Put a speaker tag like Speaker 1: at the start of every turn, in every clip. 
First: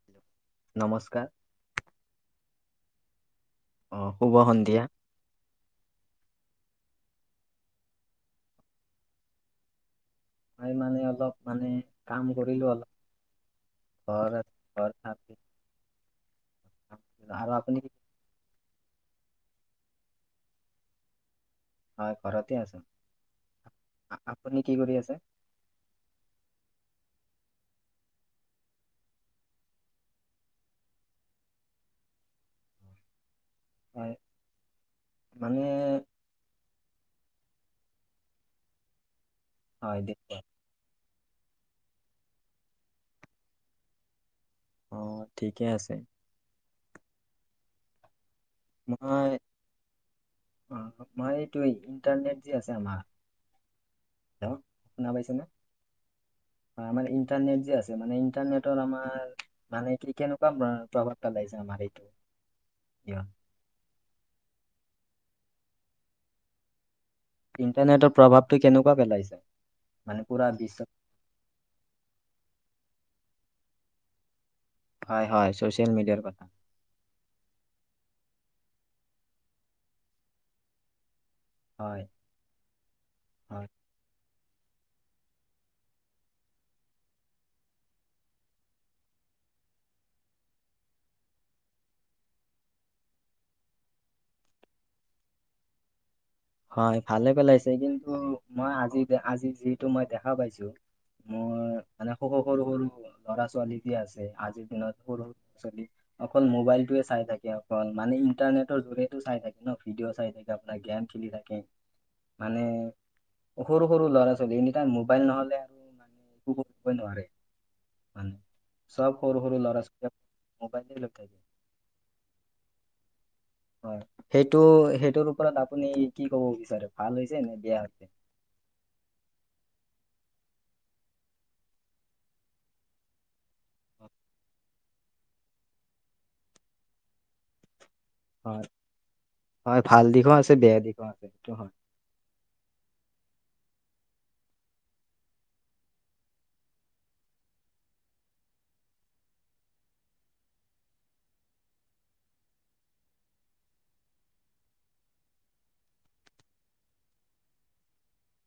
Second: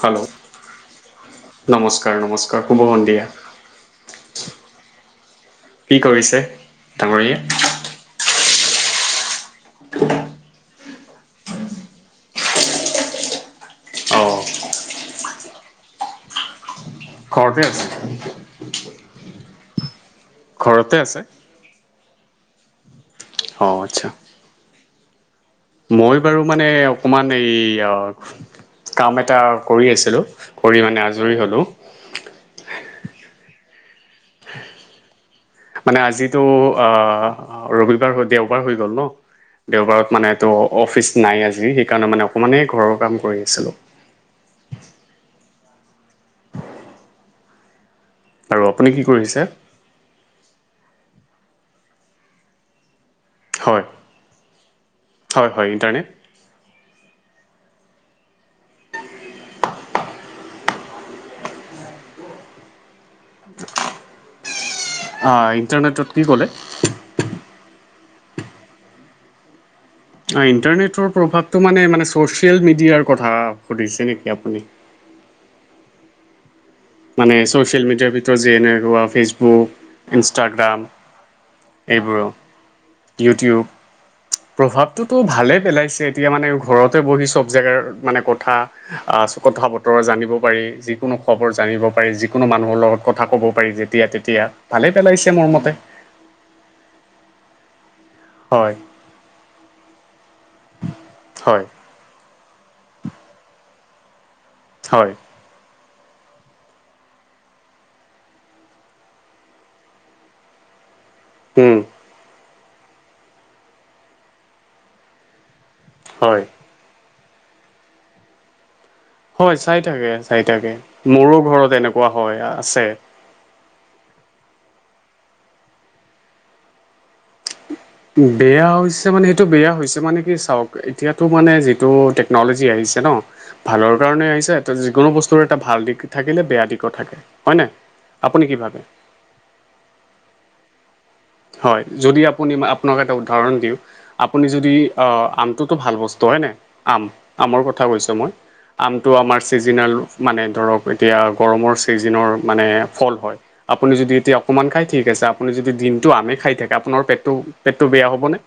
Speaker 1: Hello,
Speaker 2: নমস্কাৰ
Speaker 1: নমস্কাৰ, নমস্কাৰ, শুভ সন্ধিয়া
Speaker 2: অ', শুভ সন্ধিয়া
Speaker 1: কি কৰিছে ডাঙৰীয়ে
Speaker 2: মই মানে, অলপ মানে কাম কৰিলো অলপ ঘৰ
Speaker 1: অঁ
Speaker 2: ঘৰ চি আৰু
Speaker 1: ঘৰতে
Speaker 2: আপুনি কি?
Speaker 1: আছে, ঘৰতে আছে
Speaker 2: হয়, ঘৰতে আছ
Speaker 1: অ, আচ্ছা
Speaker 2: আপুনি কি কৰি আছে
Speaker 1: মই বাৰু মানে, অকমান এই কাম এটা কৰি আছিলো, কৰি মানে আজৰি হলো
Speaker 2: হয়।
Speaker 1: মানে, আজিতো অ ৰবিবাৰ হৈ দেওবাৰ হৈ গ'ল ন
Speaker 2: হয়
Speaker 1: দেওবাৰত মানে
Speaker 2: দেখুৱা
Speaker 1: তো অফিচ নাই আজি, সেইকাৰণে মানে অকণমানেই ঘৰৰ কাম কৰি আছিলোঁ
Speaker 2: অ', ঠিকে আছে
Speaker 1: আৰু আপুনি কি
Speaker 2: মই
Speaker 1: কৰিছে?
Speaker 2: অ', [unintelligible] এইটো ইণ্টাৰনেট যি আছে আমাৰ
Speaker 1: হয়।
Speaker 2: হেল্ল' শুনা পাইছেনে?
Speaker 1: হয় হয় ইণ্টাৰনেট
Speaker 2: মানে ইণ্টাৰনেট যে আছে, মে ইণ্টাৰনেটৰ আমাৰ মানে কি, কেনেকুৱা প্ৰভাৱ পেলাইছে আমাৰ এইটো ইহত
Speaker 1: অ', ণ্টাৰনেটত কি ক'লে
Speaker 2: ইণ্টাৰনেটৰ প্ৰভাৱটো কেনেকুৱা পেলাইছে? মানে
Speaker 1: অ',
Speaker 2: পুৰা বিশ্ব
Speaker 1: ণ্টাৰনেটৰ প্ৰভাৱটো মানে, মানে চচিয়েল মিডিয়াৰ কথা সুধিছে নেকি আপুনি
Speaker 2: হয়, হয়, ছ'চিয়েল মিডিয়াৰ কথা
Speaker 1: মানে, চচিয়েল মিডিয় ভিতৰত যেনেকা ফেচবুক ইনষ্টটাগ্ৰাম
Speaker 2: হয়
Speaker 1: এইবোৰ অ',
Speaker 2: হয়,
Speaker 1: ইউটিউব প্ৰভাৱটোতো ভালে পেলাইছে এতিয়া মানে ঘৰতে বহি চব জেগাৰ মানে কথা আহ চ' কথা বতৰা জানিব পাৰি যিকোনো খবৰ জানিব পাৰি যিকোনো মানুহৰ লগত কথা ক'ব পাৰি যেতিয়া তেতিয়া ভালে পেলাইছে মোৰ মতে।
Speaker 2: হয় ভালে পেলাইছে কিন্তু মই
Speaker 1: হয়
Speaker 2: আজি দে আজি যিতু মই দেখা পাইছো মোৰ
Speaker 1: হয়
Speaker 2: মানে সৰু সৰু সৰু ল'ৰা ছোৱালী দি আছে আজিৰ দিনত
Speaker 1: হয়
Speaker 2: সৰু সৰু ল'ৰা ছোৱালী অকল মোবাইল টোৱে চাই থাকে, অকল মানে ইণ্টাৰনেটৰ জৰিয়তে চাই থাকে ন, ভিডিঅ' চাই থাকে আপোনাৰ গেম খেলি থাকে।
Speaker 1: উম
Speaker 2: মানে সৰু সৰু ল'ৰা ছোৱালী এনি টাইম মোবাইল নহলে আৰু
Speaker 1: হয়।
Speaker 2: একো ন মানে [unintelligible] চব সৰু
Speaker 1: হয়
Speaker 2: সৰু
Speaker 1: চাই
Speaker 2: ল'ৰা
Speaker 1: থাকে
Speaker 2: ছোৱালীয়ে
Speaker 1: চাই থাকে
Speaker 2: মোবাইলে লৈ থাকে
Speaker 1: মোৰো ঘৰত এনেকুৱা হয় আছে।
Speaker 2: হয় সেইটো সেইটোৰ ওপৰত আপুনি কি ক'ব বিচাৰে ভাল হৈছে নে বেয়া হৈছে?
Speaker 1: বেয়া হৈছে মানে সেইটো বেয়া হৈছে, মানে কি চাওঁক এতিয়াতো মানে যিটো টেকন'লজি আহিছে ন ভালৰ কাৰণে আহিছে এ যিকোনো বস্তুৰ এটা ভাল দিশ থাকিলে বেয়া দিশো থাকে হয় নে? আপুনি
Speaker 2: হয়
Speaker 1: কি ভাবে?
Speaker 2: হয় ভাল দিশো আছে বেয়া দিশো আছে।
Speaker 1: হয় যদি আপুনি আপোনাক এটা উদাহৰণ দিওঁ আপুনি যদি আহ আমটোতো ভাল বস্তু হয়নে? আম আমৰ কথা কৈছো মই আমটো আমাৰ ছিজনেল মানে ধৰক এতিয়া গৰমৰ ছিজনৰ মানে ফল হয়। আপুনি যদি এতিয়া অকমান খাই ঠিক আছে। আপুনি যদি দিন টো আম খাই থাকে আপোনাৰ পেটটো পেটটো বেয়া হ'ব নে?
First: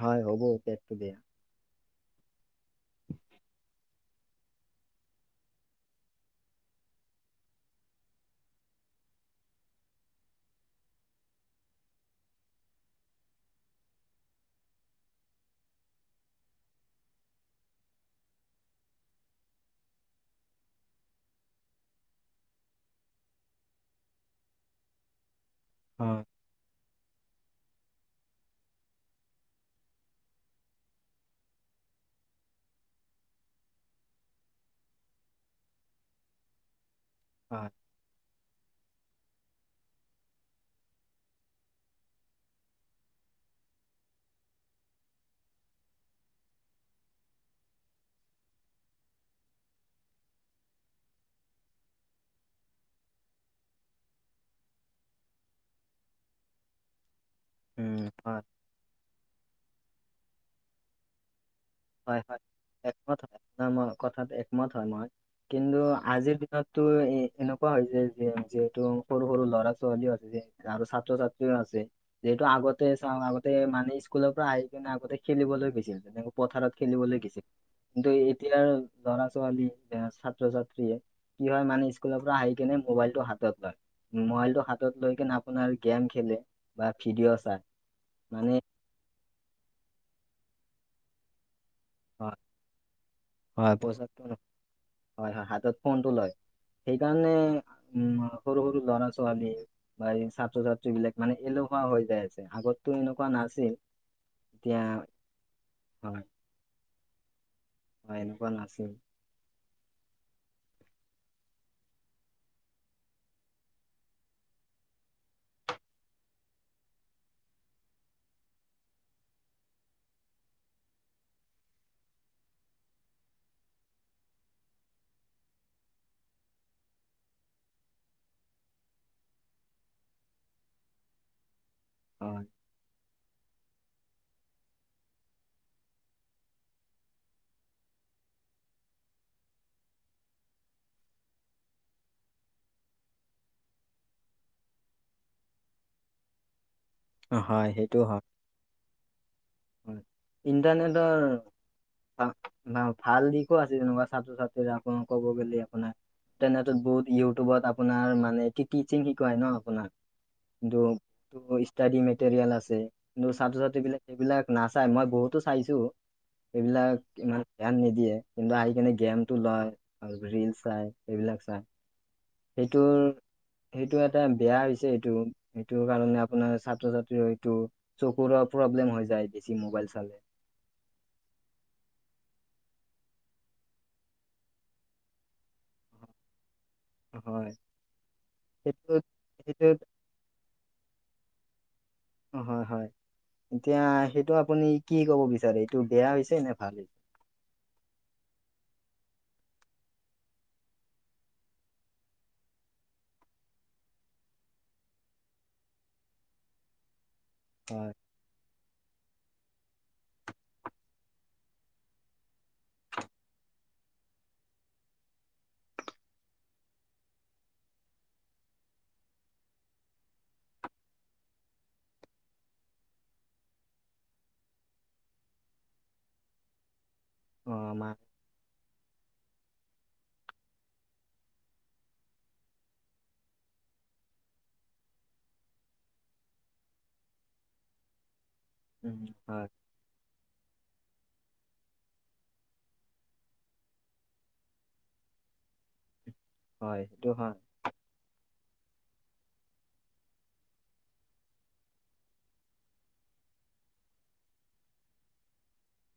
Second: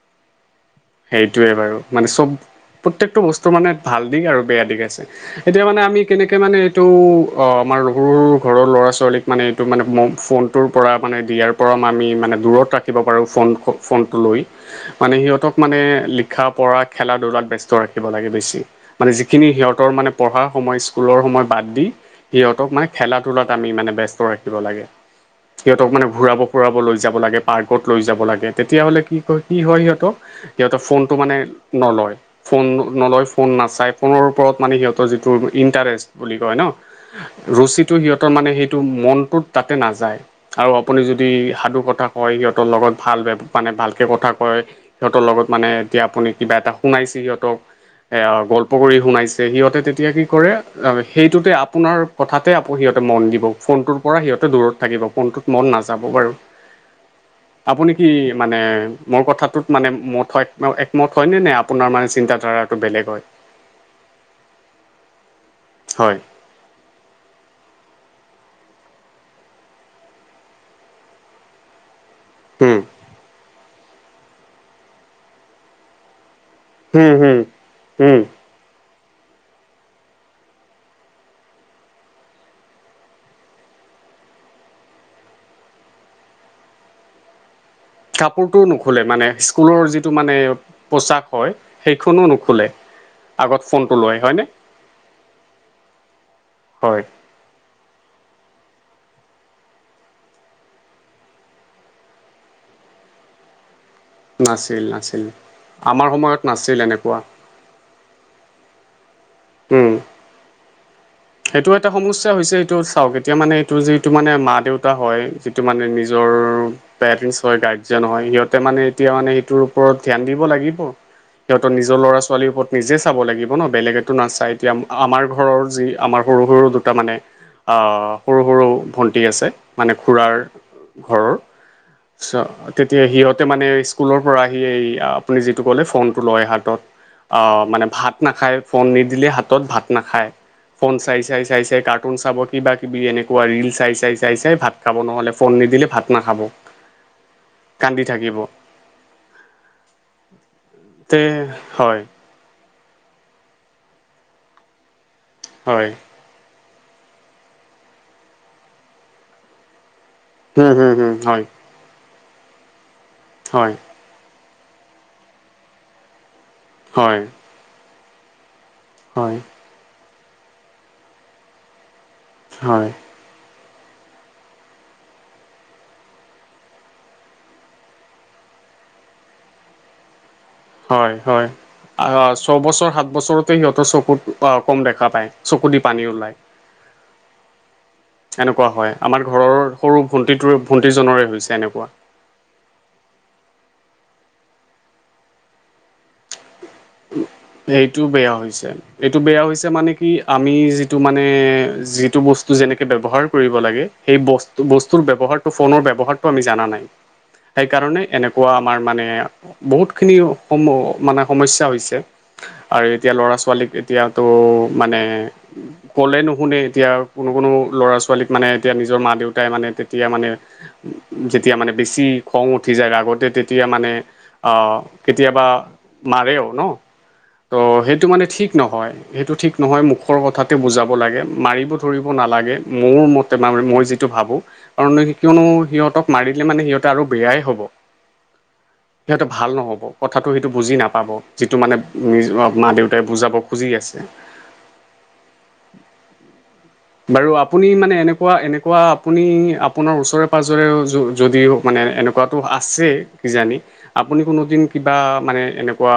Speaker 2: হয় হ'ব পেটটো বেয়া।
Speaker 1: সেইটোৱে বাৰু মানে চব প্ৰত্যকটো বস্তু মানে ভাল দিশ আৰু বেয়া দিশ আছে। এতিয়া মানে আমি কেনেকে মানে এইটো অ' আমাৰ সৰু সৰু ঘৰৰ ল'ৰা ছোৱালীক মানে এইটো মানে ম ফোনটোৰ পৰা মানে দিয়াৰ পৰা আমি মানে দূৰত ৰাখিব পাৰোঁ ফোন ফোনটো লৈ মানে সিহঁতক মানে লিখা পঢ়া খেলা ধূলাত ব্যস্ত ৰাখিব লাগে বেছি। মানে যিখিনি সিহঁতৰ মানে পঢ়া সময় স্কুলৰ সময় বাদ দি সিহঁতক মানে খেলা ধূলাত আমি মানে ব্যস্ত ৰাখিব লাগে। সিহঁতক মানে
Speaker 2: হয়
Speaker 1: ঘুৰাব ফুৰাব লৈ যাব লাগে, পাৰ্কত লৈ যাব লাগে, তেতিয়াাহ'লে কি কয় কি হয় সিহঁতক সিহঁতে ফোনটো মানে নলয়। ফোন নলয় ফোন নাচাই ফোনৰ ওপৰত মানে সিহঁতৰ যিটো ইণ্টাৰেষ্ট বুলি কয় ন।
Speaker 2: হয়
Speaker 1: ৰুচিটো সিহঁতৰ মানে সেইটো মনটোত তাতে নাযায়। আৰু আপুনি যদি সাধু কথা কয় সিহঁতৰ লগত ভাল মানে ভালকে কথা কয় সিহঁতৰ লগত মানে এতিয়া আপুনি কিবা এটা শুনাইছে সিহঁতক গল্প কৰি শুনাইছে, সিহঁতে তেতিয়া কি কৰে সেইটোতে আপোনাৰ কথাতে আকৌ সিহঁতে মন দিব ফোনটোৰ পৰা সিহঁতে দূৰত থাকিব, ফোনটোত মন নাযাব বাৰু। আপুনি
Speaker 2: উম
Speaker 1: কি
Speaker 2: হয়
Speaker 1: মানে মোৰ কথাটোত মানে মত হয় একমত হয় নে? নে আপোনাৰ মানে চিন্তাধাৰাটো বেলেগ হয়?
Speaker 2: নাই মই কথাতোট একমত হয়, মই কিন্তু
Speaker 1: হয়
Speaker 2: আজিৰ তাতো এ এনেকুৱা হৈছে যে, যিহেতু সৰু সৰু ল'ৰা ছোৱালীও আছেযে। আৰু ছাত্ৰ ছাত্ৰী আছে। যিহেতু
Speaker 1: উম,
Speaker 2: আগতে চাও আগতে মানে স্কুলৰ পৰা আহি পিনে আগতে খেলিবলৈ গৈছিল, তেনেক পথাৰত
Speaker 1: হম,
Speaker 2: খেলিবলৈ
Speaker 1: হম,
Speaker 2: গৈছিল, কিন্তু
Speaker 1: উম।
Speaker 2: এতিয়াৰ ল'ৰা ছোৱালী বা ছাত্ৰ ছাত্ৰীয়ে কি হয় মানে স্কুলৰ পৰা আহি কিনে মোবাইলটো হাতত লয়। মোবাইলটো হাতত লৈ কিনে আপোনাৰ গে'ম খেলে বা ভিডিঅ' চাই। মানে
Speaker 1: কাপোৰটোও নোখোলে, মানে স্কুলৰ যিটো মানে পোচাক হয় সেইখনো
Speaker 2: হয়
Speaker 1: নোখোলে আগত
Speaker 2: হয়
Speaker 1: ফোনটো
Speaker 2: পইচাটো
Speaker 1: লয় হয়নে?
Speaker 2: হয় হয় হাতত ফোনটো লয়,
Speaker 1: হয়
Speaker 2: সেইকাৰণে উম সৰু সৰু ল'ৰা ছোৱালীয়ে বা এই ছাত্ৰ-ছাত্ৰী বিলাক মান এলোহুৱা হৈ যায় আছে আগতো এনেকুৱা নাছিল। এতিয়া
Speaker 1: নাছিল, নাছিল আমাৰ
Speaker 2: হয়,
Speaker 1: সময়ত নাছিল এনেকুৱা।
Speaker 2: হয়, এনেকুৱা নাছিল।
Speaker 1: উম। সেইটো এটা সমস্যা হৈছে এইটো চাওঁক, এতিয়া মানে এইটো যিটো মানে মা দেউতা হয় যিটো মানে নিজৰ পেৰেন্ট হয় গাৰ্জেন হয় সিহঁতে মানে এতিয়া মানে সেইটোৰ ওপৰত ধ্যান দিব লাগিব। সিহঁতৰ নিজৰ ল'ৰা ছোৱালীৰ ওপৰত নিজে চাব লাগিব ন, বেলেগতো নাচায় এতিয়া আমাৰ ঘৰৰ যি আমাৰ সৰু, সৰু দুটা মানে আহ, সৰু, সৰু ভণ্টি আছে মানে খুৰাৰ। ঘৰৰ
Speaker 2: হয়,
Speaker 1: তেতিয়া সিহঁত। তে মানে স্কুলৰ পৰা আহি এই আপুনি যিটো ক'লে ফোনটো লয় হাতত। মানে ভাত নাখায়, ফোন নিদিলে হাতত ভাত নাখায়। ফোন চাই, চাই, চাই, চাই কাৰ্টুন চাব কিবা কিবি এনেকুৱা ৰিল চাই, চাই, চাই, চাই ভাত। খাব নহ'লে ফোন নিদিলে ভাত নাখাব।
Speaker 2: হয়, সেইটো
Speaker 1: কান্দি
Speaker 2: হয়।
Speaker 1: থাকিব
Speaker 2: হয়,
Speaker 1: তে
Speaker 2: ইণ্টাৰনেটৰ
Speaker 1: হয়
Speaker 2: বা ভাল দিশো আছে যেনেকুৱা ছাত্ৰ-ছাত্ৰী ক'ব গ'লে
Speaker 1: হয়
Speaker 2: আপোনাৰ। তেনেত বহুত ইউটিউবত আপোনাৰ মানে টিচিং শিকাই ন আপোনাক।
Speaker 1: হুম
Speaker 2: কিন্তু
Speaker 1: হুম হুম হয়
Speaker 2: ষ্টাডী মেটেৰিয়েল আছে, কিন্তু
Speaker 1: হয়
Speaker 2: ছাত্ৰ-ছাত্ৰী বিলা সেইবিলাক নাচাই মই বহুতো চাইছোঁ,
Speaker 1: হয়
Speaker 2: সেইবিলাক ইমান ধ্যান নিদিয়ে কিন্তু আহি কেনে
Speaker 1: হয়
Speaker 2: গেমটো লয় আৰু ৰীল চায়, সেইবিলাক চায় সেইটো সেইটো এটা বেয়া হৈছে এইটো, এইটো কাৰণে। আপোনাৰ ছাত্ৰ-ছাত্ৰী হয়তো চকুৰৰ প্ৰব্লেম হৈ যায় বেছি মোবাইল চালে।
Speaker 1: হয়, হয়। আহ, ছয়বছৰ, সাত বছৰতে সিহঁতৰ চকুত কম দেখা পায় চকু দি পানী ওলায়।
Speaker 2: হয়
Speaker 1: এনেকুৱা হয়
Speaker 2: সেইটোত
Speaker 1: আমাৰ ঘৰৰ
Speaker 2: সেইটোত
Speaker 1: সৰু। ভণ্টিটো ভণ্টিজনৰে হৈছে এনেকুৱা।
Speaker 2: অ', হয়, হয় এতিয়া সেইটো আপুনি কি কব বিচাৰে এইটো বেয়া হৈছে নে ভাল হৈছে?
Speaker 1: সেইটো বেয়া হৈছে। এইটো বেয়া হৈছে মানে কি আমি যিটো মানে, যিটো বস্তু যেনেকে ব্যৱহাৰ কৰিব লাগে। সেই বস্তু-বস্তুৰ ব্যৱহাৰটো ফোনৰ ব্যৱহাৰটো আমি জানা নাই।
Speaker 2: হয়
Speaker 1: সেইকাৰণে এনেকুৱা আমাৰ মানে বহুতখিনি সম মানে সমস্যা হৈছে। আৰু এতিয়া লৰা ছোৱালীক এতিয়াতো মানে। ক'লে নুশুনে এতিয়া কোনো, কোনো ল'ৰা ছোৱালীক মানে এতিয়া নিজৰ মা দেউতাই মানে তেতিয়া মানে। যেতিয়া মানে বেছি খং উঠি যায় আগতে তেতিয়া মানে। অ', কেতিয়াবা মাৰেও ন
Speaker 2: অ
Speaker 1: ত'
Speaker 2: আমাৰ
Speaker 1: সেইটো মানে ঠিক নহয়। সেইটো ঠিক নহয় মুখৰ কথাতে বুজাব লাগে, মাৰিব ধৰিব নালাগে মোৰ মতে ম-মই যিটো ভাবোঁ। আৰু কিয়নো সিহঁতক মাৰিলে মানে সিহঁতে আৰু বেয়াই হব।
Speaker 2: উম,
Speaker 1: সিহঁতে
Speaker 2: হয়
Speaker 1: ভাল নহ'ব, কথাটো সেইটো বুজি নাপাব যিটো মানে। নিজ মা দেউতাই বুজাব খুজি আছে।
Speaker 2: হয়, সেইটো
Speaker 1: বাৰু
Speaker 2: হয়।
Speaker 1: আপুনি মানে এনেকুৱা, এনেকুৱা আপুনি আপোনাৰ ওচৰে পাজৰে যদিও মানে এ এনে কোৱাটো আছেই কিজানি আপুনি কোনোদিন কিবা মানে এনেকুৱা।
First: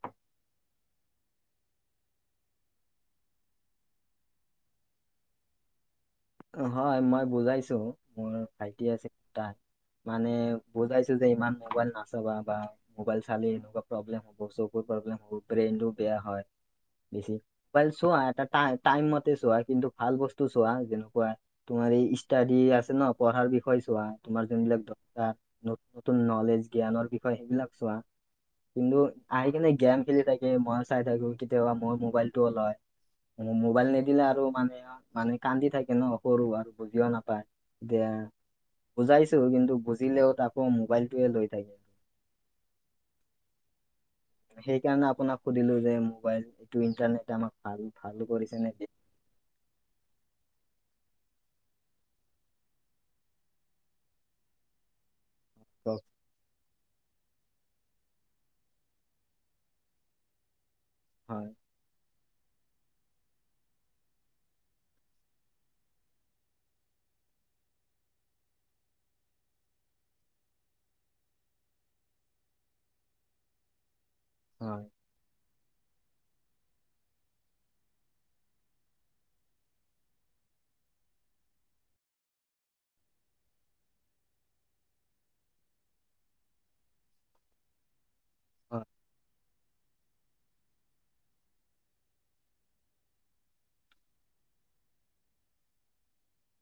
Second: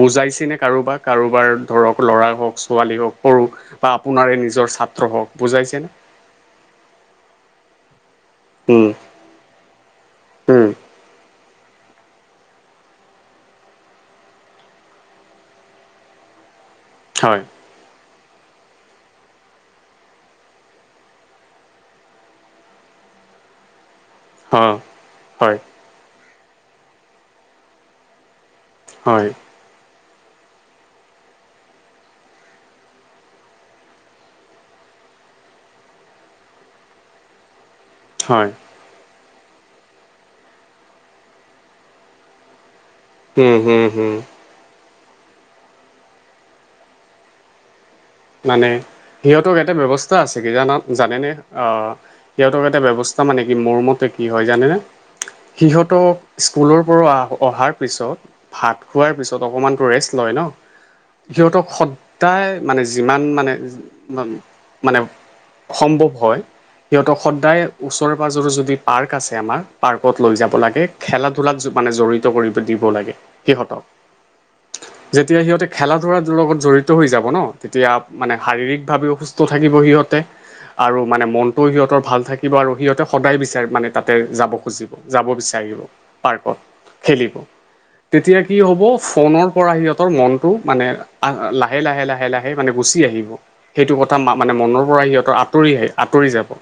Speaker 1: বুজাইছে নে কাৰোবাৰ, কাৰোবাৰ ধৰক ল'ৰা হওঁক, ছোৱালী হওঁক সৰু বা আপোনাৰে নিজৰ ছাত্ৰ হওঁক বুজাইছেনে?
Speaker 2: হয়, মই বুজাইছোঁ মোৰ ভাইটি
Speaker 1: উম
Speaker 2: আছে দুটা। মানে
Speaker 1: উম
Speaker 2: বুজাইছোঁ যে ইমান মোবাইল নাচবা বা মোবাইল চালে এনেকুৱা প্ৰব্লেম হব চকুৰ প্ৰব্লেম হ'ব, ব্ৰেইনটো বেয়া হয়।
Speaker 1: হয়
Speaker 2: বেছিকে চোৱা এটা টাইম মতে চোৱা কিন্তু ভাল বস্তু চোৱা। তোমাৰ এই ষ্টডি আছে ন পঢ়াৰ বিষয় চোৱা তোমাৰ
Speaker 1: হয়
Speaker 2: যোনবিলাক দৰ
Speaker 1: হয়
Speaker 2: নতুন নলেজ জ্ঞানৰ বিষয় সেইবিলাক চোৱা কিন্তু
Speaker 1: হয়
Speaker 2: আহই কেনে জ্ঞান। খেলি থাকে মই চাই থাকো কেতিয়াবা মই মোবাইল টো লয়। মোবাইল নিদিলে আৰু মানে মানে কান্দি থাকে। কনে সৰু আৰু বুজিও নাপায় যে
Speaker 1: হয়
Speaker 2: বুজাইছো কিন্তু বুজিলেও আাকৌ মোবাইলটয়ে লৈ থাকে।
Speaker 1: হে, হে, হে
Speaker 2: সেইকাৰণে আপোনাক সুধিলো যে মোবাইল এইটো ইন্টাৰনেট আমাক ভাল ভাল কৰিছে
Speaker 1: মানে
Speaker 2: নে।
Speaker 1: সিহঁতক এটা ব্যৱস্থা আছে কিজান জানেনে? আহ, সিহঁতক এটা ব্যৱস্থা মানে কি মোৰ মতে কি হয় জানেনে সিহঁতক। স্কুলৰ পৰা অহাৰ পিছত ভাত খোৱাৰ পিছত অকমানতটো ৰেষ্ট লয় ন।
Speaker 2: হয়
Speaker 1: সিহঁতক সদায় মানে যিমান মানে মানে। সম্ভৱ হয়। সিহঁতক সদায় ওচৰে পাজৰে যদি পাৰ্ক আছে আমাৰ পাৰ্কত লৈ যাব লাগে। খেলা ধূলাত মানে জড়িত কৰি দিব লাগে সিহঁতক।
Speaker 2: হয়।
Speaker 1: যেতিয়া সিহঁতে খেলা ধূলাৰ লগত জড়িত হৈ যাব ন। তেতিয়া মানে শাৰীৰিক ভাৱেও সুস্থ থাকিব সিহঁতে। আৰু মানে মনটোও সিহঁতৰ ভাল থাকিব আৰু সিহঁতে সদায় বিচাৰে মানে তাতে যাব খুজিব। যাব বিচাৰিব পাৰ্কত খেলিব। তেতিয়া কি হ'ব
Speaker 2: হয়
Speaker 1: ফোনৰ পৰা সিহঁতৰ মনতটো মানে লাহে লাহে লাহে লাহে। আহে মানে গুচি আহিব। সেইটো কথা মা মানে মনৰ পৰা সিহঁতৰ আঁতৰি আহে আঁতৰি যাব।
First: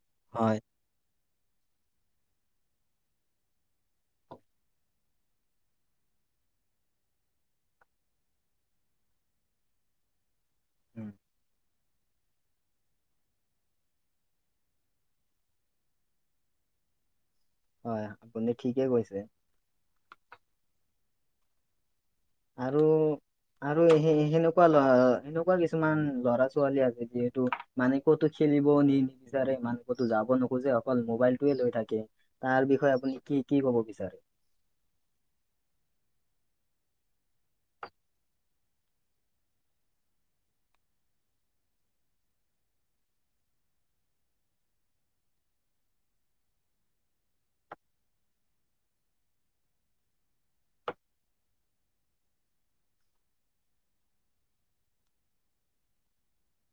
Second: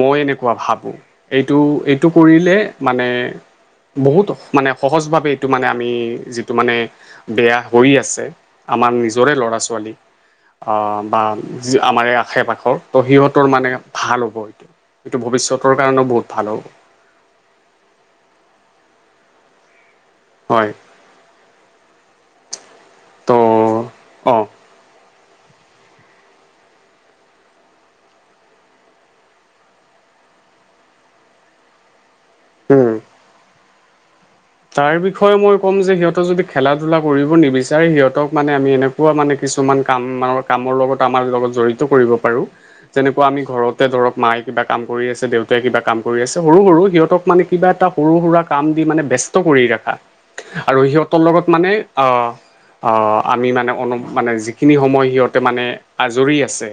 Speaker 1: মই এনেকুৱা
Speaker 2: হয়
Speaker 1: ভাবো এইটো এইটো কৰিলে মানে। বহুত মানে সহজভাৱে এইটো মানে আমি, যিটো মানে। বেয়া হৈ আছে আমাৰ নিজৰে ল'ৰা ছোৱালী আহ
Speaker 2: উম,
Speaker 1: বা। আমাৰ এই আশে পাশৰ ত সিহঁতৰ মানে ভাল হ'ব এইটো। সেইটো ভৱিষ্যতৰ কাৰণেও বহুত ভাল হ'ল।
Speaker 2: হয়, আপুনি ঠিকে কৈছে।
Speaker 1: হয়।
Speaker 2: আৰু আৰু স,
Speaker 1: ত'
Speaker 2: সেনেকুৱা ল সেনেকুৱা কিছুমান ল'ৰা ছোৱালী আছে যিহেতু মানে কতো খেলিবও নিবিচাৰে ই। কতো যাবও নোখোজে অকল মোবাইলটোৱে লৈ থাকে তাৰ
Speaker 1: অঁ
Speaker 2: বিষয়ে আপুনি কি ক'ব বিচাৰে।
Speaker 1: তাৰ বিষয়ে মই ক'ম যে সিহঁতেক যদি খেলা ধূলা কৰিব নিবিচাৰে সিহঁতক মানে আমি এনে। কোৱা মানে কিছুমান কাম কামৰ লগত আমাৰ লগত জড়িত কৰিব পাৰো। যেনেকুৱা আমি ঘৰতে ধৰক মায়ে কিবা কাম কৰি আছে দেউতাই কিবা কাম কৰি আছে সৰু সৰু সিহঁতক মানে কিবা এটা। সৰু সুৰা কাম দি মানে ব্যস্ত কৰি ৰাখা আৰু সিহঁতৰ লগত মানে আহ, আমি মানে অনু মানে যিখিনি সময় সিহঁতে মানে আজৰি আছে।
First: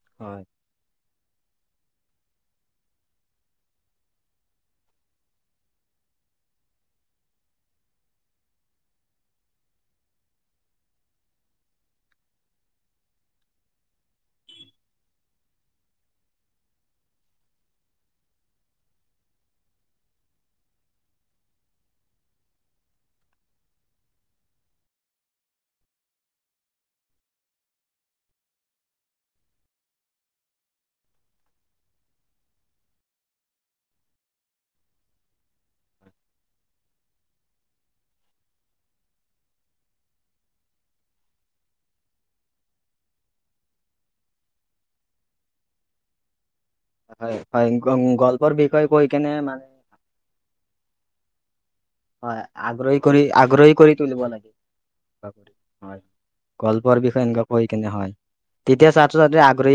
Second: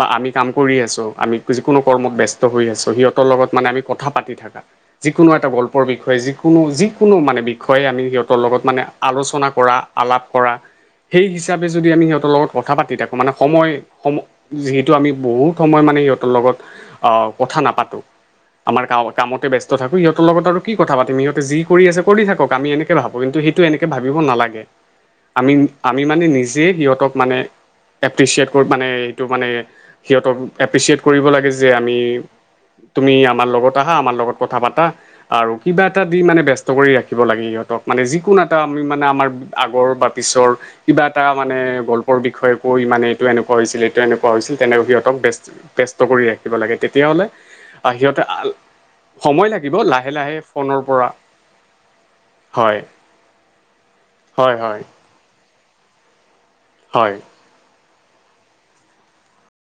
Speaker 1: বা আমি
Speaker 2: হয়
Speaker 1: কাম কৰি আছোঁ আমি যিকোনো কৰ্মত ব্যস্ত হৈ আছোঁ সিহঁতৰ লগত মানে আমি কথা পাতি থাকা। যিকোনো এটা গল্পৰ বিষয়ে যিকোনো যি। কোনো মানে বিষয়ে আমি সিহঁতৰ লগত মানে আলোচনা কৰা আলাপ কৰা। সেই হিচাপে যদি আমি সিহঁতৰ লগত কথা পাতি থাকোঁ মানে সময় সম যিহেতু আমি বহুত সময় মানে সিহঁতৰ লগত আহ কথা নাপাতো। আমাৰ কামতে ব্যস্ত থাকো সিহঁতৰ লগত আৰু কি কথা পাতিম? সিহঁতে যি। কৰি আছে কৰি থাকক আমি এনেকে ভাবো কিন্তু সেইটো এনেকে ভাবিব নালাগে। আমি আমি মানে নিজে সিহঁতক মানে। এপ্ৰিচিয়েট মানে এইটো মানে সিহঁতক এপ্ৰিচিয়েট কৰিব লাগে যে আমি। তুমি আমাৰ লগত আহা আমাৰ লগত কথা পাতা আৰু কিবা এটা দি মানে ব্যস্ত। নষ্ট কৰি ৰাখিব লাগে সিহঁতক মানে যিকোনো এটা আমি মানে আমাৰ আগৰ বা পিছৰ। কিবা এটা মানে গল্পৰ বিষয়ে কৈ মানে এইটো এনেকুৱা হৈছিল, এইটো এনেকুৱা হৈছিল, তেনে সিহঁতক ব্যস্ত ব্যস্ত কৰি ৰাখিব লাগে তেতিয়াহ'লে
Speaker 2: হয় হয়
Speaker 1: আ,
Speaker 2: গ-
Speaker 1: সিহঁতে আল
Speaker 2: গল্পৰ বিষয়ে কৈ কেনে
Speaker 1: সময়
Speaker 2: মানে
Speaker 1: লাগিব লাহে লাহে কৰ্ণৰপৰা।
Speaker 2: হয় আগ্ৰহী কৰি আগ্ৰহী কৰি তুলিব লাগে
Speaker 1: হয় হয়
Speaker 2: হয়। গল্পৰ
Speaker 1: হয়
Speaker 2: বিষয়ে এনেকুৱা কৈ কেনে হয়, তেতিয়া ছাত্ৰ ছাত্ৰী আগ্ৰহী